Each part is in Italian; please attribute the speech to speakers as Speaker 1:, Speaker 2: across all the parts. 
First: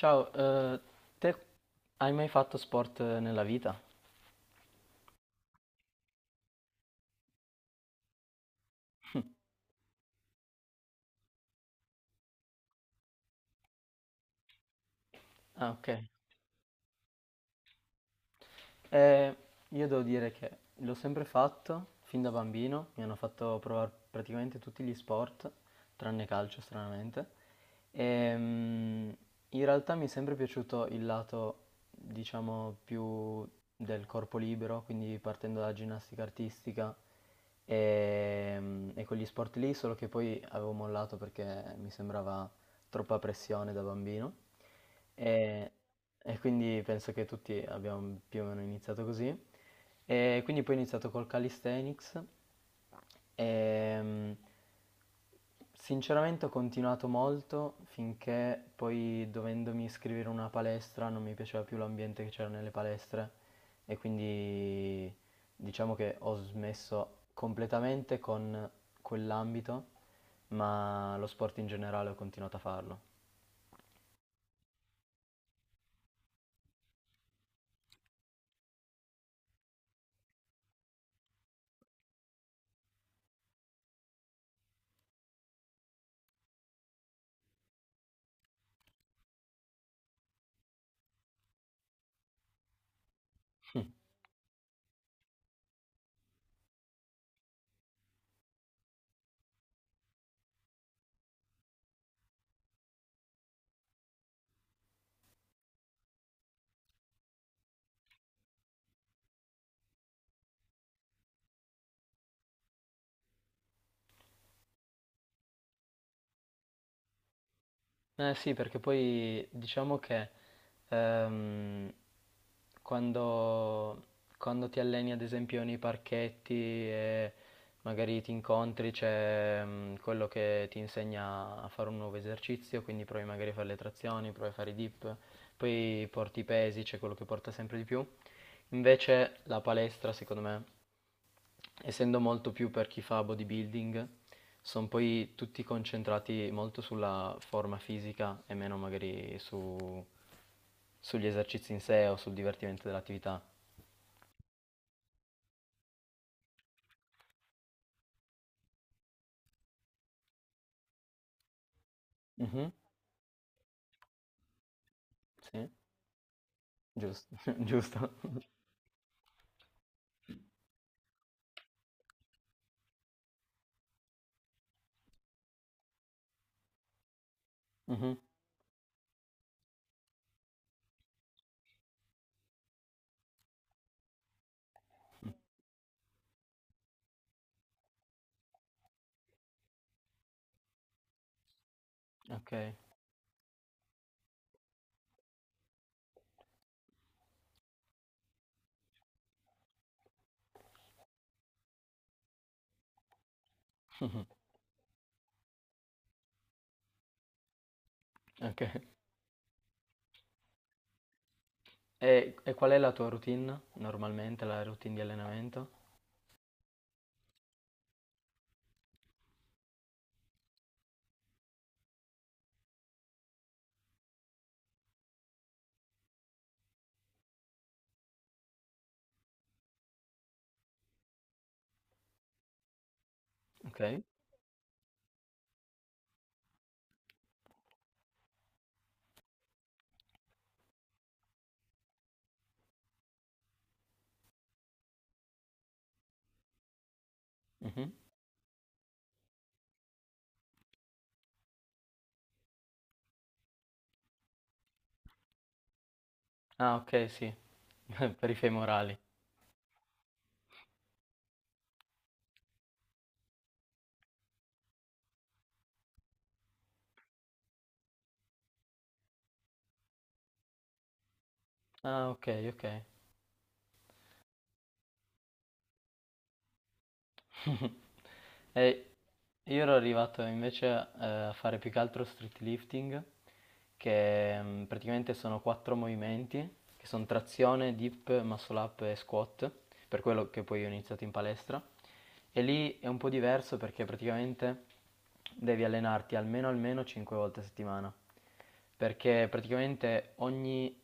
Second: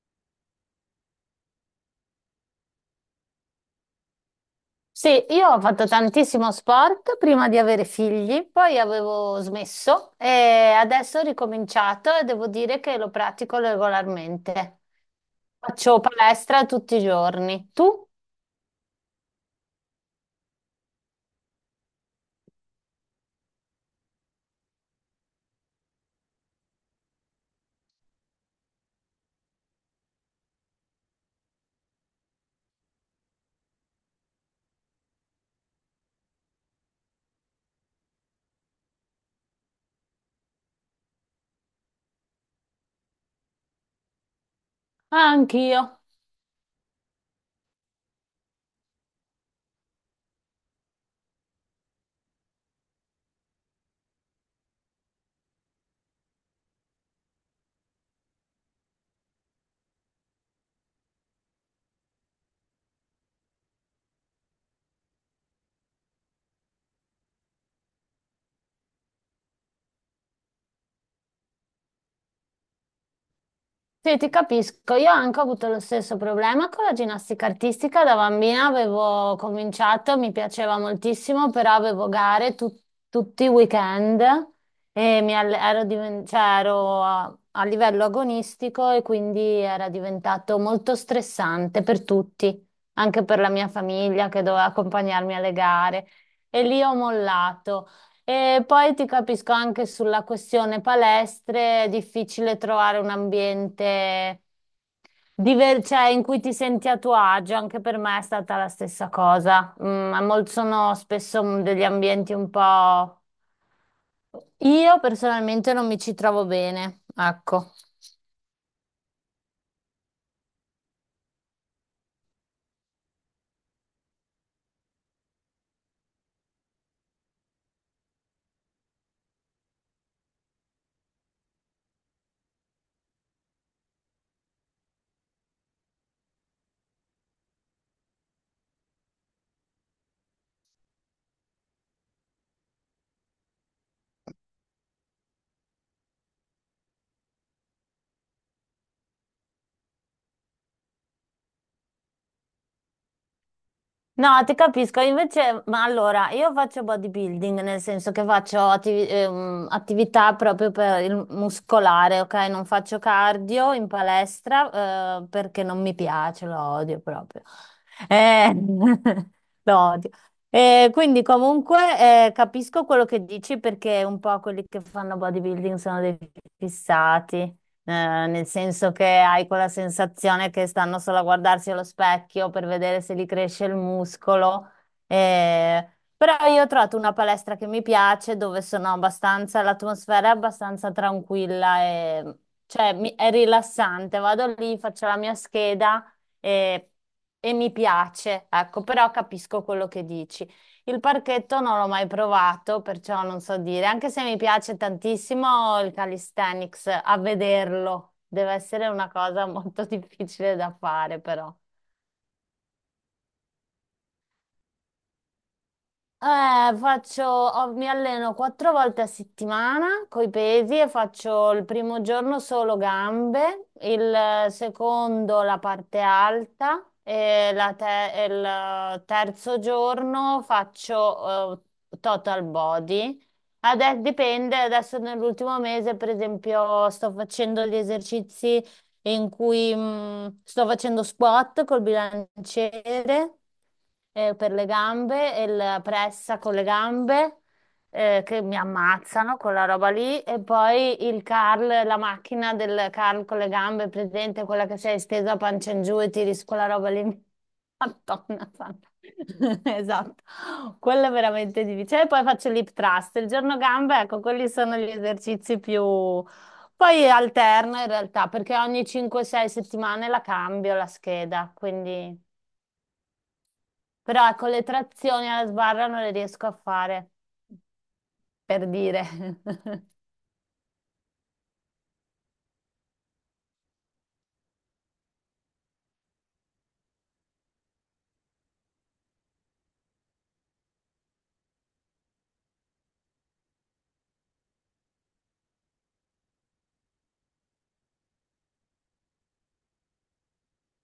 Speaker 1: Ciao, te hai mai fatto sport nella vita?
Speaker 2: Sì, io ho fatto tantissimo sport prima di avere figli, poi avevo smesso e adesso ho ricominciato e devo dire che lo pratico regolarmente.
Speaker 1: Ah, ok.
Speaker 2: Faccio palestra tutti i giorni. Tu?
Speaker 1: Eh, io devo dire che l'ho sempre fatto, fin da bambino, mi hanno fatto provare praticamente tutti gli sport, tranne calcio stranamente, e in realtà mi è sempre piaciuto il lato, diciamo, più del corpo libero, quindi partendo dalla ginnastica artistica e quegli sport lì, solo che poi avevo mollato perché mi sembrava troppa pressione da bambino.
Speaker 2: Ah,
Speaker 1: E,
Speaker 2: anch'io.
Speaker 1: e quindi penso che tutti abbiamo più o meno iniziato così. E quindi poi ho iniziato col calisthenics e sinceramente ho continuato molto finché poi dovendomi iscrivere a una palestra non mi piaceva più l'ambiente che c'era nelle palestre e quindi diciamo che ho smesso completamente con quell'ambito, ma lo sport in generale ho continuato a farlo.
Speaker 2: Sì, ti capisco. Io anche ho avuto lo stesso problema con la ginnastica artistica. Da bambina avevo cominciato, mi piaceva moltissimo, però avevo gare tutti i weekend e ero, cioè, ero a livello agonistico e quindi era diventato molto stressante per tutti, anche per la mia famiglia che doveva accompagnarmi alle gare. E lì ho mollato. E poi ti capisco anche sulla questione palestre, è difficile trovare un ambiente cioè, in cui ti senti a tuo agio, anche per me è stata la stessa cosa. Sono spesso degli ambienti un po'. Io personalmente non mi ci trovo bene, ecco.
Speaker 1: Eh sì, perché poi diciamo che ehm, quando, quando ti alleni ad esempio nei parchetti e magari ti incontri c'è quello che ti insegna a fare un nuovo esercizio, quindi provi magari a fare le trazioni, provi a fare i dip, poi porti i pesi, c'è quello che porta sempre di più. Invece la palestra, secondo me, essendo molto più per chi fa bodybuilding, sono poi tutti concentrati molto sulla forma fisica e meno magari sugli esercizi in sé o sul divertimento dell'attività.
Speaker 2: No, ti capisco, invece, ma allora, io faccio bodybuilding, nel senso che faccio attività proprio per il muscolare, ok? Non
Speaker 1: Mhm.
Speaker 2: faccio cardio in palestra, perché
Speaker 1: Sì,
Speaker 2: non mi piace, lo odio
Speaker 1: giusto,
Speaker 2: proprio.
Speaker 1: giusto.
Speaker 2: Eh, lo odio. Quindi comunque capisco quello che dici perché un po' quelli che fanno bodybuilding sono dei fissati.
Speaker 1: Mhm.
Speaker 2: Eh, nel senso che hai quella sensazione che stanno solo a guardarsi allo specchio per vedere se gli cresce il muscolo. Eh, però io ho trovato una palestra che mi piace, dove sono abbastanza, l'atmosfera è abbastanza tranquilla e
Speaker 1: Ok,
Speaker 2: cioè, è rilassante. Vado lì, faccio la mia scheda e, e mi piace, ecco, però capisco quello che dici. Il parchetto non l'ho mai provato, perciò non so dire, anche se mi piace tantissimo il calisthenics, a vederlo. Deve
Speaker 1: ok.
Speaker 2: essere una cosa molto difficile da fare, però.
Speaker 1: E qual è la tua routine normalmente, la routine di allenamento?
Speaker 2: Mi alleno quattro volte a settimana con i pesi e faccio il primo giorno solo gambe, il secondo la parte alta e il terzo giorno faccio total body.
Speaker 1: Ok.
Speaker 2: Adesso dipende, adesso nell'ultimo mese per esempio sto facendo gli esercizi e in cui sto facendo squat col bilanciere per le gambe e la pressa con le gambe
Speaker 1: Mhm.
Speaker 2: che mi ammazzano quella roba lì e poi il curl, la macchina del curl con le gambe, presente quella che sei stesa a pancia in giù e tiri su quella
Speaker 1: Ah,
Speaker 2: roba lì.
Speaker 1: ok, sì, per i
Speaker 2: Madonna santa.
Speaker 1: femorali.
Speaker 2: Esatto, quello è veramente difficile. E poi faccio l'hip thrust, il giorno gambe, ecco, quelli sono gli esercizi più, poi alterno in realtà perché ogni 5-6 settimane la cambio la scheda,
Speaker 1: Ah,
Speaker 2: quindi.
Speaker 1: ok, ok.
Speaker 2: Però ecco, le trazioni alla sbarra non le riesco a fare, per
Speaker 1: E
Speaker 2: dire.
Speaker 1: io ero arrivato invece a fare più che altro street lifting, che praticamente sono quattro movimenti, che sono trazione, dip, muscle up e squat, per quello che poi ho iniziato in palestra. E lì è un po' diverso perché praticamente devi allenarti almeno almeno 5 volte a settimana, perché praticamente ogni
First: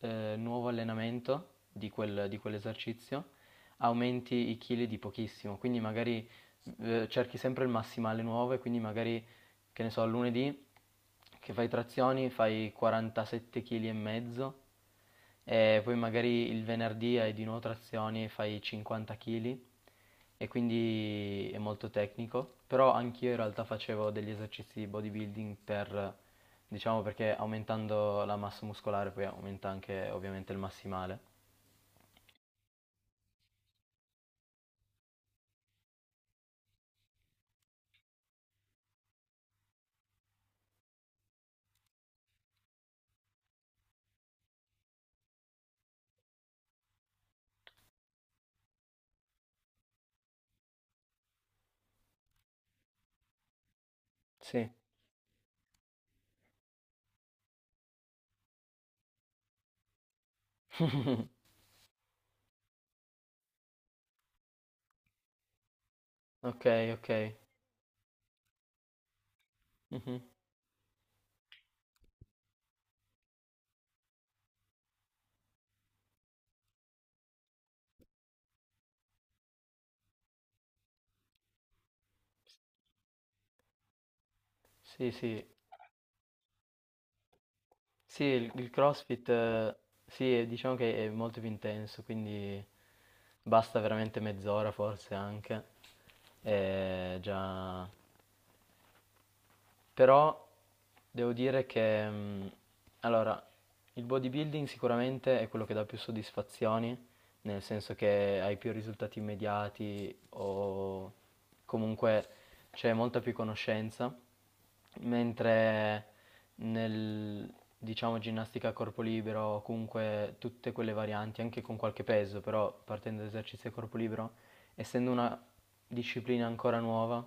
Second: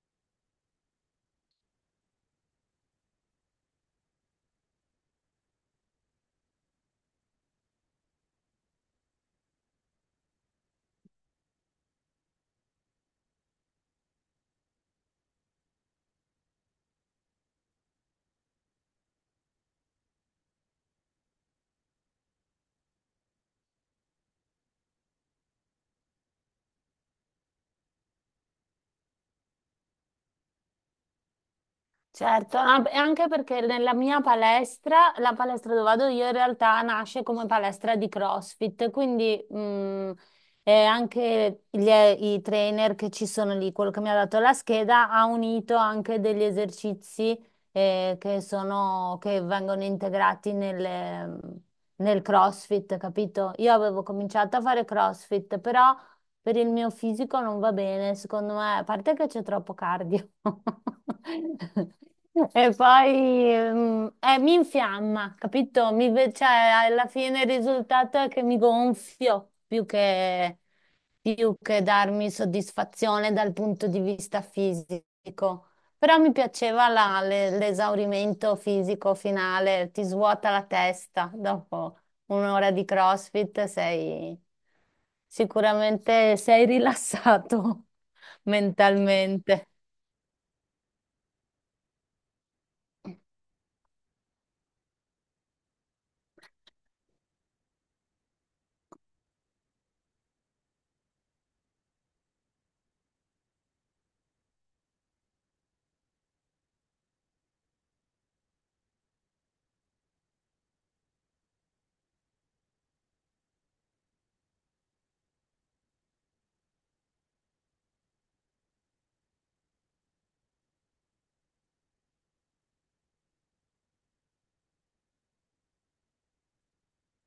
Speaker 1: nuovo allenamento di quell'esercizio aumenti i chili di pochissimo, quindi magari cerchi sempre il massimale nuovo e quindi magari, che ne so, lunedì che fai trazioni fai 47 kg e mezzo e poi magari il venerdì hai di nuovo trazioni e fai 50 kg e quindi è molto tecnico, però anch'io in realtà facevo degli esercizi di bodybuilding per, diciamo perché aumentando la massa muscolare poi aumenta anche ovviamente il massimale.
Speaker 2: Certo, ah, e anche perché nella mia palestra, la palestra dove vado io in realtà nasce come palestra di CrossFit, quindi anche i trainer che ci sono lì, quello che mi ha dato la scheda, ha unito anche degli esercizi che sono, che vengono integrati nel CrossFit, capito? Io avevo cominciato a
Speaker 1: Sì.
Speaker 2: fare CrossFit, però per il mio fisico non va bene, secondo me, a parte che c'è troppo cardio. E poi mi infiamma, capito? Cioè,
Speaker 1: Ok,
Speaker 2: alla
Speaker 1: ok.
Speaker 2: fine il risultato è che mi gonfio
Speaker 1: Mhm.
Speaker 2: più che darmi soddisfazione dal punto di vista fisico. Però mi piaceva l'esaurimento fisico finale, ti svuota la testa dopo un'ora di CrossFit sei
Speaker 1: Sì, sì.
Speaker 2: sicuramente sei rilassato
Speaker 1: Sì, il CrossFit,
Speaker 2: mentalmente.
Speaker 1: sì, diciamo che è molto più intenso, quindi basta veramente mezz'ora forse anche. E già. Però devo dire che, allora, il bodybuilding sicuramente è quello che dà più soddisfazioni, nel senso che hai più risultati immediati o comunque c'è molta più conoscenza, mentre nel, diciamo, ginnastica a corpo libero, o comunque tutte quelle varianti, anche con qualche peso, però partendo da esercizi a corpo libero, essendo una disciplina ancora nuova,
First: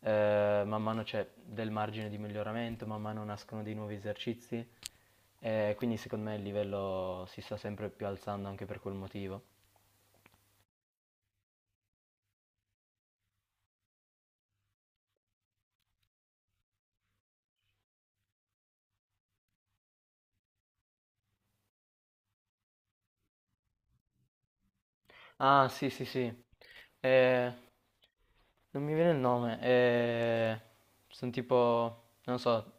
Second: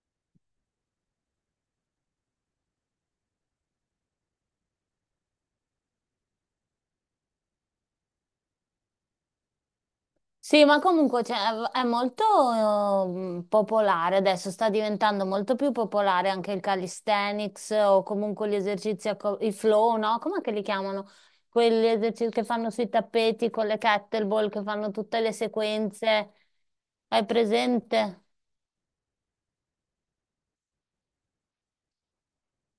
Speaker 1: man mano c'è del margine di miglioramento, man mano nascono dei nuovi esercizi, quindi secondo me il livello si sta sempre più alzando anche per quel motivo.
Speaker 2: Sì, ma comunque cioè, è molto popolare adesso, sta diventando molto più popolare anche il calisthenics o comunque gli esercizi, i flow, no? Com'è che li chiamano? Quegli esercizi che fanno sui tappeti con le kettlebell, che fanno tutte le
Speaker 1: Ah, sì, sì, sì.
Speaker 2: sequenze. Hai
Speaker 1: Eh,
Speaker 2: presente?
Speaker 1: non mi viene il nome. Sono tipo, non so,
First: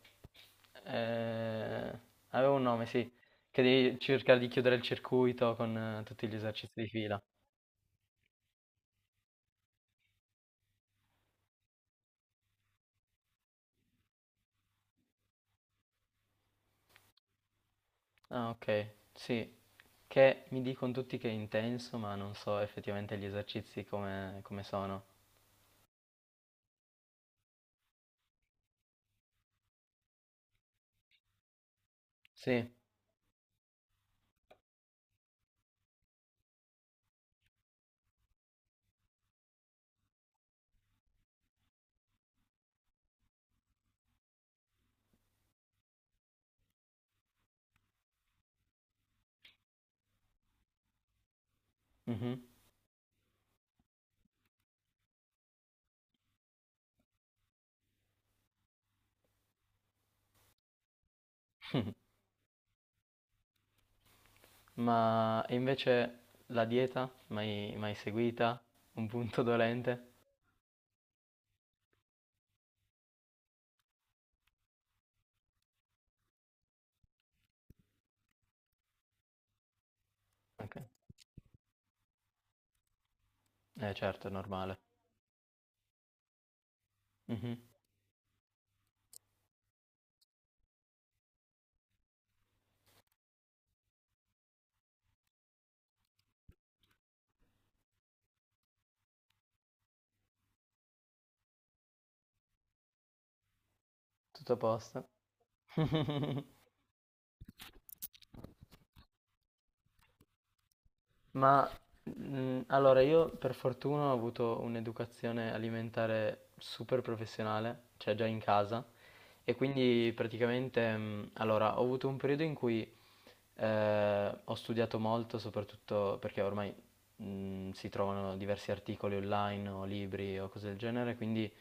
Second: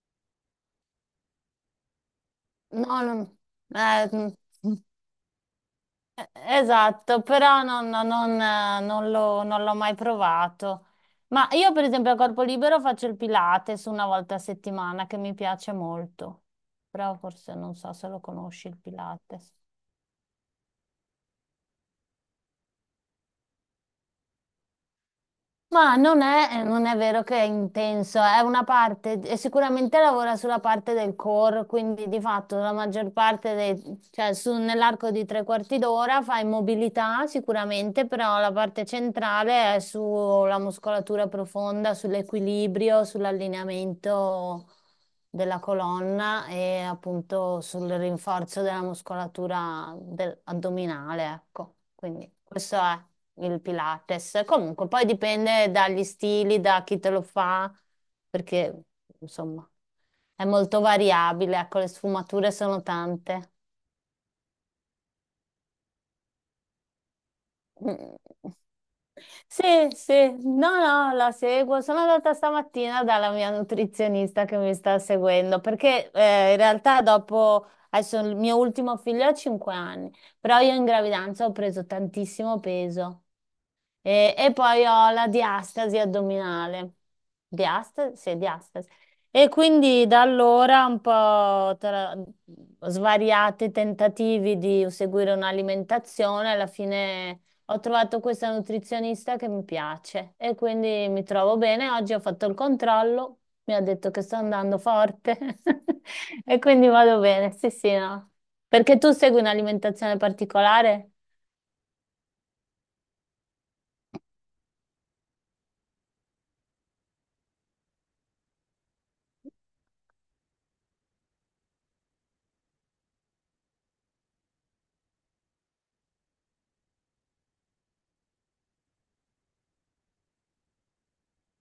Speaker 1: eh, avevo un nome,
Speaker 2: No,
Speaker 1: sì,
Speaker 2: non...
Speaker 1: che devi
Speaker 2: eh,
Speaker 1: cercare di chiudere
Speaker 2: mm.
Speaker 1: il circuito con tutti gli esercizi di fila.
Speaker 2: Esatto, però non l'ho mai provato. Ma io, per esempio, a corpo libero faccio il Pilates una volta a settimana che mi piace molto. Però forse non so se lo
Speaker 1: Ah,
Speaker 2: conosci il
Speaker 1: ok,
Speaker 2: Pilates.
Speaker 1: sì, che mi dicono tutti che è intenso, ma non so effettivamente gli esercizi come, come sono.
Speaker 2: Ma non è vero che è intenso, è una parte, e sicuramente lavora sulla parte del core, quindi di fatto
Speaker 1: Sì,
Speaker 2: la maggior parte, dei, cioè nell'arco di tre quarti d'ora fai mobilità sicuramente, però la parte centrale è sulla muscolatura profonda, sull'equilibrio, sull'allineamento della colonna e appunto sul rinforzo della muscolatura addominale, ecco, quindi
Speaker 1: mhm.
Speaker 2: questo è il Pilates. Comunque, poi dipende dagli stili, da chi te lo fa, perché insomma è molto variabile, ecco, le sfumature sono tante.
Speaker 1: Ma e invece la dieta, mai, mai
Speaker 2: Mm.
Speaker 1: seguita? Un punto
Speaker 2: Sì,
Speaker 1: dolente?
Speaker 2: sì, no, no, la seguo. Sono andata stamattina dalla mia nutrizionista che mi sta seguendo, perché in realtà dopo, adesso il mio ultimo figlio ha 5 anni, però io
Speaker 1: Ok,
Speaker 2: in gravidanza ho preso tantissimo peso.
Speaker 1: eh certo, è
Speaker 2: E
Speaker 1: normale.
Speaker 2: poi ho la diastasi addominale.
Speaker 1: Mhm.
Speaker 2: Diastasi? Sì, diastasi. E quindi da allora un po' tra svariati tentativi di seguire un'alimentazione, alla fine ho trovato questa nutrizionista che mi piace e quindi mi trovo bene. Oggi ho fatto il controllo, mi ha detto che sto
Speaker 1: Tutto a
Speaker 2: andando
Speaker 1: posto.
Speaker 2: forte e quindi vado bene. Sì, sì, no. Perché tu segui un'alimentazione particolare?
Speaker 1: Ma allora io per fortuna ho avuto un'educazione alimentare super professionale, cioè già in casa, e quindi praticamente allora ho avuto un periodo in cui ho studiato molto, soprattutto perché ormai si trovano diversi articoli online o libri o cose del genere, quindi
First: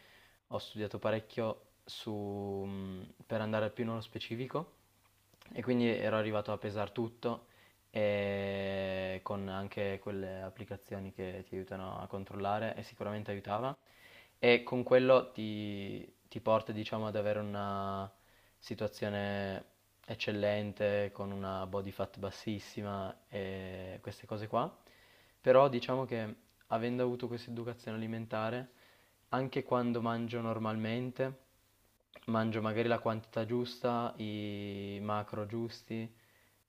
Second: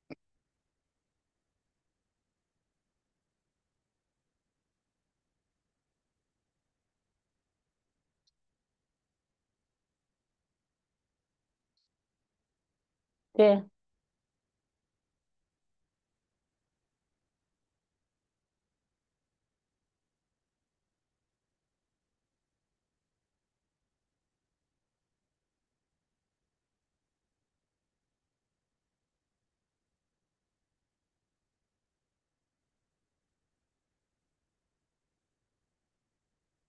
Speaker 1: ho studiato parecchio su, per andare più nello specifico e quindi ero arrivato a pesare tutto e con anche quelle applicazioni che ti aiutano a controllare e sicuramente
Speaker 2: Sì.
Speaker 1: aiutava e con quello ti porta, diciamo, ad avere una situazione eccellente, con una body fat bassissima e queste cose qua. Però diciamo che avendo avuto questa educazione alimentare, anche quando mangio normalmente, mangio magari la quantità giusta, i macro giusti,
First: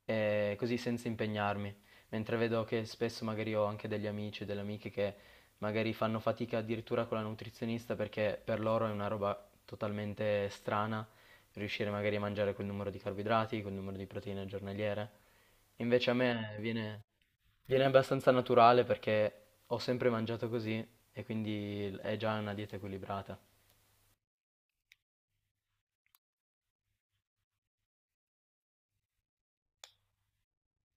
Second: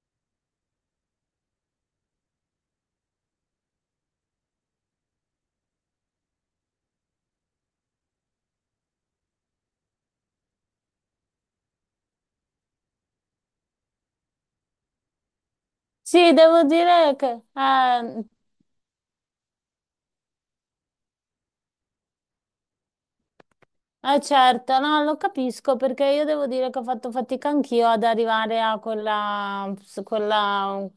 Speaker 1: e così senza impegnarmi. Mentre vedo che spesso magari ho anche degli amici e delle amiche che magari fanno fatica addirittura con la nutrizionista perché per loro è una roba totalmente strana riuscire magari a mangiare quel numero di carboidrati, quel numero di proteine giornaliere. Invece a
Speaker 2: Sì,
Speaker 1: me
Speaker 2: devo
Speaker 1: viene,
Speaker 2: dire che...
Speaker 1: viene abbastanza naturale perché ho sempre mangiato così e quindi è già una dieta equilibrata.
Speaker 2: Certo, no, lo capisco perché io devo dire che ho fatto fatica anch'io ad arrivare a quella,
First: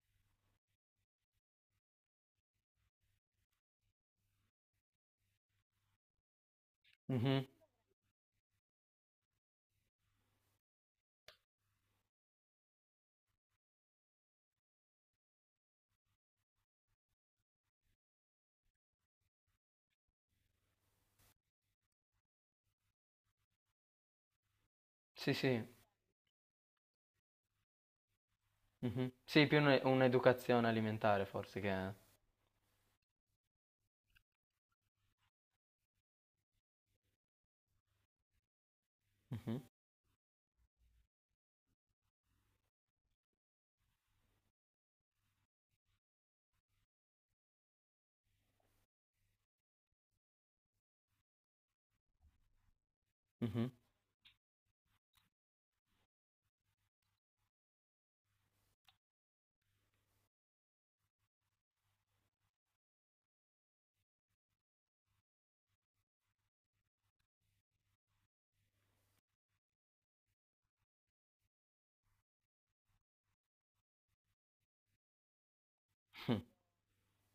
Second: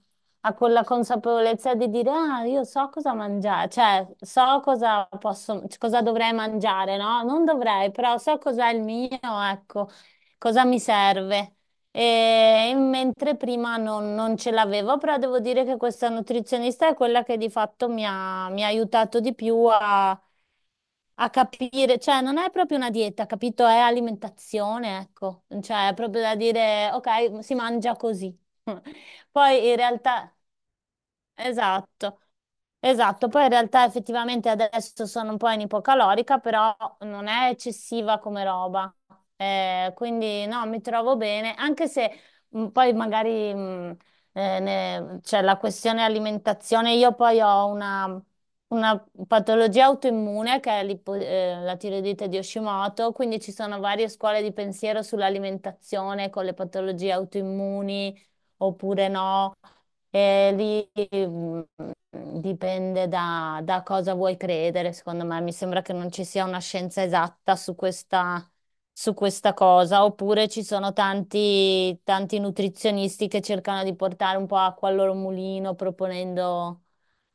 Speaker 2: a quella consapevolezza di dire, ah, io so cosa mangiare, cioè so cosa posso, cosa dovrei mangiare, no? Non
Speaker 1: Mhm.
Speaker 2: dovrei, però so cos'è il mio, ecco, cosa mi serve. E mentre prima non ce l'avevo, però devo dire che questa nutrizionista è quella che di fatto mi ha aiutato di più a capire, cioè non è proprio una dieta, capito? È alimentazione,
Speaker 1: Sì,
Speaker 2: ecco,
Speaker 1: sì.
Speaker 2: cioè è proprio da dire, ok, si mangia così.
Speaker 1: Mhm. Sì, più
Speaker 2: Poi in realtà...
Speaker 1: un'educazione alimentare forse che...
Speaker 2: Esatto, esatto. Poi in realtà effettivamente adesso sono un po' in ipocalorica, però non è eccessiva come roba.
Speaker 1: Mhm,
Speaker 2: Quindi no, mi trovo bene, anche se poi magari c'è la questione alimentazione. Io poi ho una patologia autoimmune che è la tiroidite di Hashimoto, quindi ci
Speaker 1: mhm.
Speaker 2: sono varie scuole di pensiero sull'alimentazione con le patologie autoimmuni oppure no. E lì dipende da cosa vuoi credere, secondo me. Mi sembra che non ci sia una scienza esatta su questa cosa, oppure ci sono tanti, tanti nutrizionisti che cercano di portare un po' acqua al loro mulino, proponendo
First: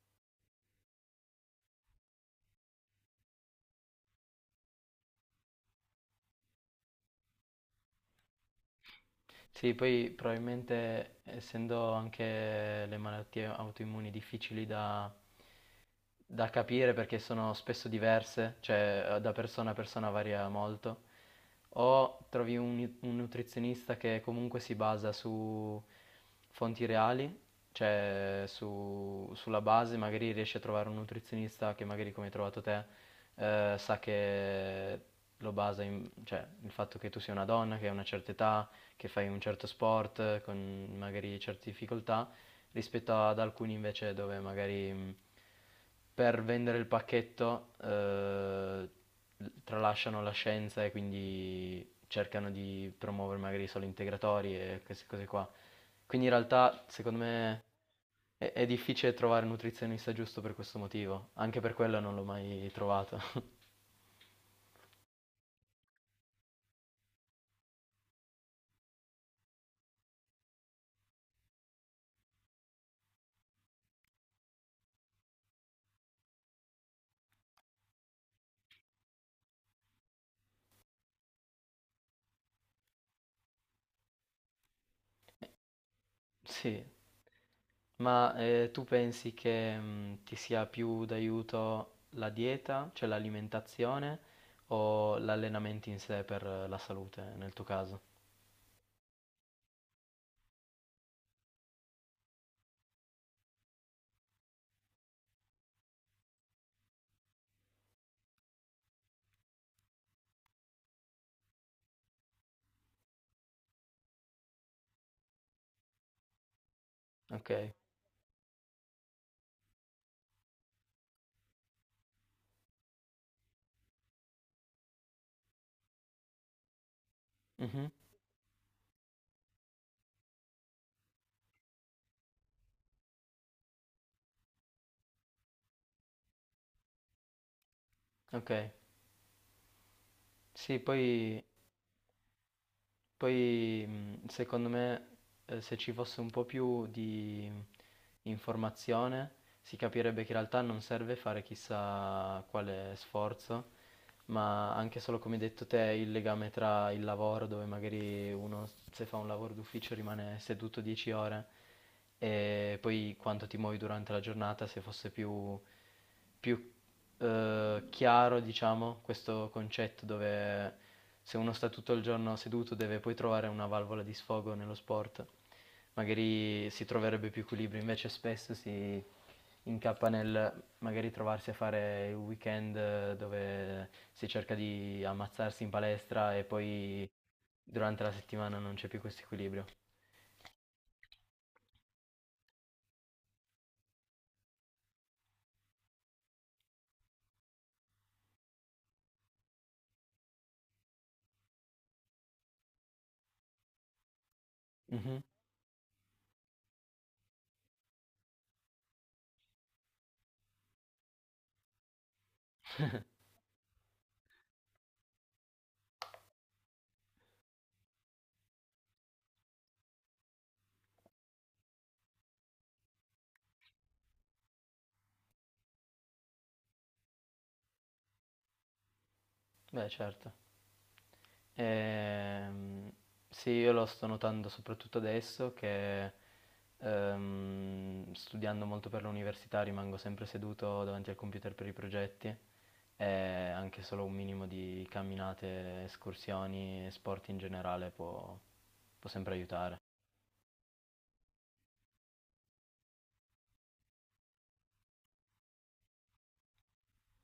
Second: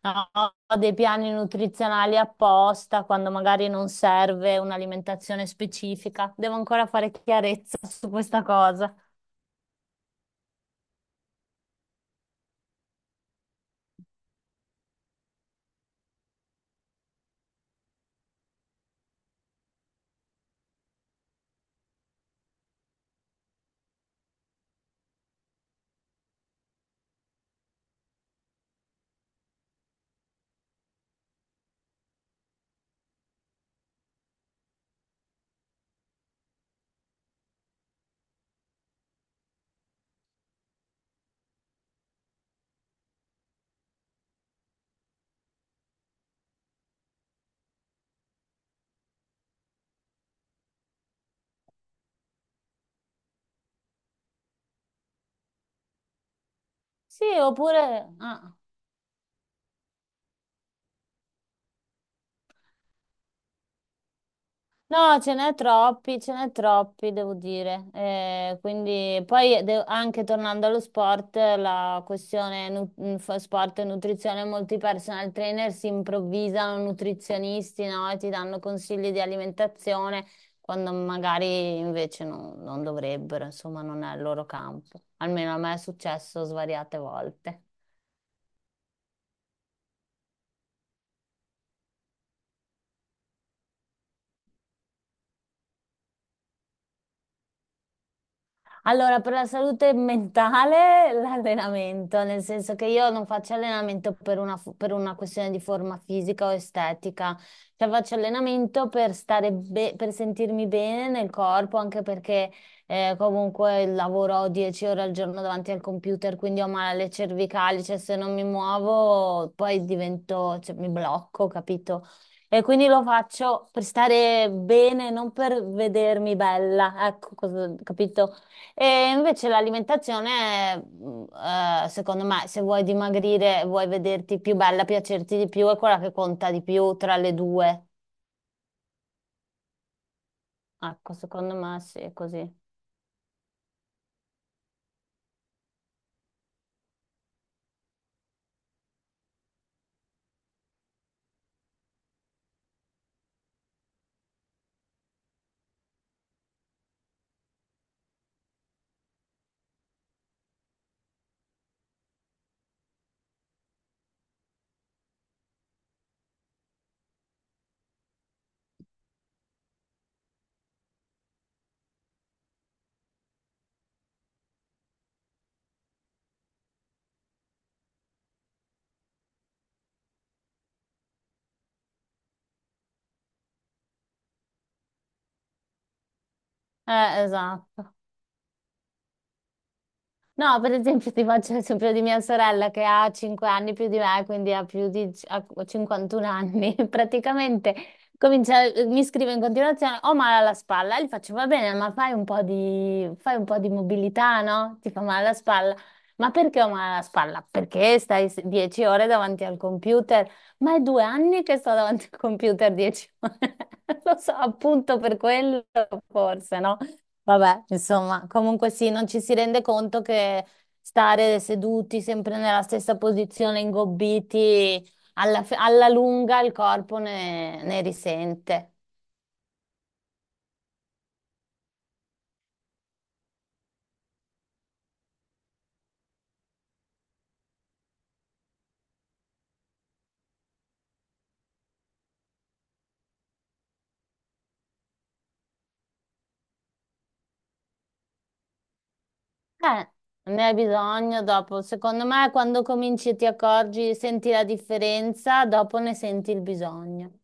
Speaker 2: no, dei piani nutrizionali apposta, quando magari non serve un'alimentazione specifica. Devo ancora fare chiarezza su questa cosa.
Speaker 1: Sì, poi probabilmente essendo anche le malattie autoimmuni difficili da capire perché sono spesso diverse, cioè da persona a persona varia molto, o trovi un nutrizionista che comunque si basa su fonti reali, cioè sulla base, magari riesci a trovare un nutrizionista che magari come hai trovato te sa che lo basa in, cioè il fatto che tu sia una donna, che hai una certa età, che fai un certo sport con magari certe difficoltà rispetto ad alcuni invece dove magari per vendere il pacchetto tralasciano la scienza e quindi cercano di promuovere magari solo integratori e queste cose qua. Quindi in realtà secondo
Speaker 2: Sì,
Speaker 1: me
Speaker 2: oppure...
Speaker 1: è,
Speaker 2: ah.
Speaker 1: è difficile trovare un nutrizionista giusto per questo motivo, anche per quello non l'ho mai trovato.
Speaker 2: No, ce n'è troppi, devo dire. Quindi poi anche tornando allo sport, la questione sport e nutrizione, molti personal trainer si improvvisano nutrizionisti, no? E ti danno consigli di alimentazione quando magari invece non dovrebbero, insomma, non è il loro campo. Almeno a me è successo
Speaker 1: Sì.
Speaker 2: svariate volte.
Speaker 1: Ma tu pensi che ti sia più d'aiuto la dieta, cioè l'alimentazione, o l'allenamento in sé per la salute, nel tuo caso?
Speaker 2: Allora, per la salute mentale, l'allenamento, nel senso che io non faccio allenamento per una, per una questione di forma fisica o estetica, cioè faccio allenamento per stare per sentirmi bene nel corpo, anche perché comunque lavoro 10 ore al giorno davanti al computer, quindi ho male alle
Speaker 1: Ok.
Speaker 2: cervicali, cioè se non mi muovo poi divento, cioè, mi blocco, capito? E quindi lo faccio per stare bene, non per vedermi bella, ecco,
Speaker 1: Mhm.
Speaker 2: capito? E invece l'alimentazione, secondo me, se vuoi dimagrire, vuoi vederti più bella, piacerti di più, è quella che conta di più tra le due.
Speaker 1: Ok. Sì,
Speaker 2: Ecco,
Speaker 1: poi,
Speaker 2: secondo me sì, è così.
Speaker 1: secondo me se ci fosse un po' più di informazione, si capirebbe che in realtà non serve fare chissà quale sforzo, ma anche solo come hai detto te il legame tra il lavoro, dove magari uno se fa un lavoro d'ufficio rimane seduto 10 ore, e poi quanto ti muovi durante la giornata, se fosse più chiaro, diciamo, questo concetto dove se uno sta tutto il giorno seduto deve poi trovare una valvola di sfogo nello sport magari si troverebbe più equilibrio, invece spesso si incappa nel magari trovarsi a fare il weekend dove si cerca di ammazzarsi in palestra e poi
Speaker 2: Esatto.
Speaker 1: durante la settimana non c'è più questo equilibrio.
Speaker 2: No, per esempio ti faccio l'esempio di mia sorella che ha 5 anni più di me, quindi ha più di ha 51 anni. Praticamente comincia, mi scrive in continuazione, ho male alla spalla, e gli faccio va bene, ma fai un po' di mobilità, no? Ti fa male
Speaker 1: Mhm.
Speaker 2: alla spalla. Ma perché ho male alla spalla? Perché stai 10 ore davanti al computer? Ma è 2 anni che sto davanti al computer 10 ore. Lo so, appunto per quello, forse, no? Vabbè, insomma, comunque sì, non ci si rende conto che stare seduti sempre nella stessa posizione, ingobbiti, alla lunga il corpo ne risente.
Speaker 1: Beh, certo. Ehm, sì, io lo sto notando soprattutto adesso che studiando molto per l'università rimango sempre seduto davanti al computer per i progetti e anche solo un minimo di camminate, escursioni e sport in generale può sempre
Speaker 2: Eh,
Speaker 1: aiutare.
Speaker 2: ne hai bisogno dopo. Secondo me, quando cominci e ti accorgi, senti la differenza, dopo ne senti il bisogno.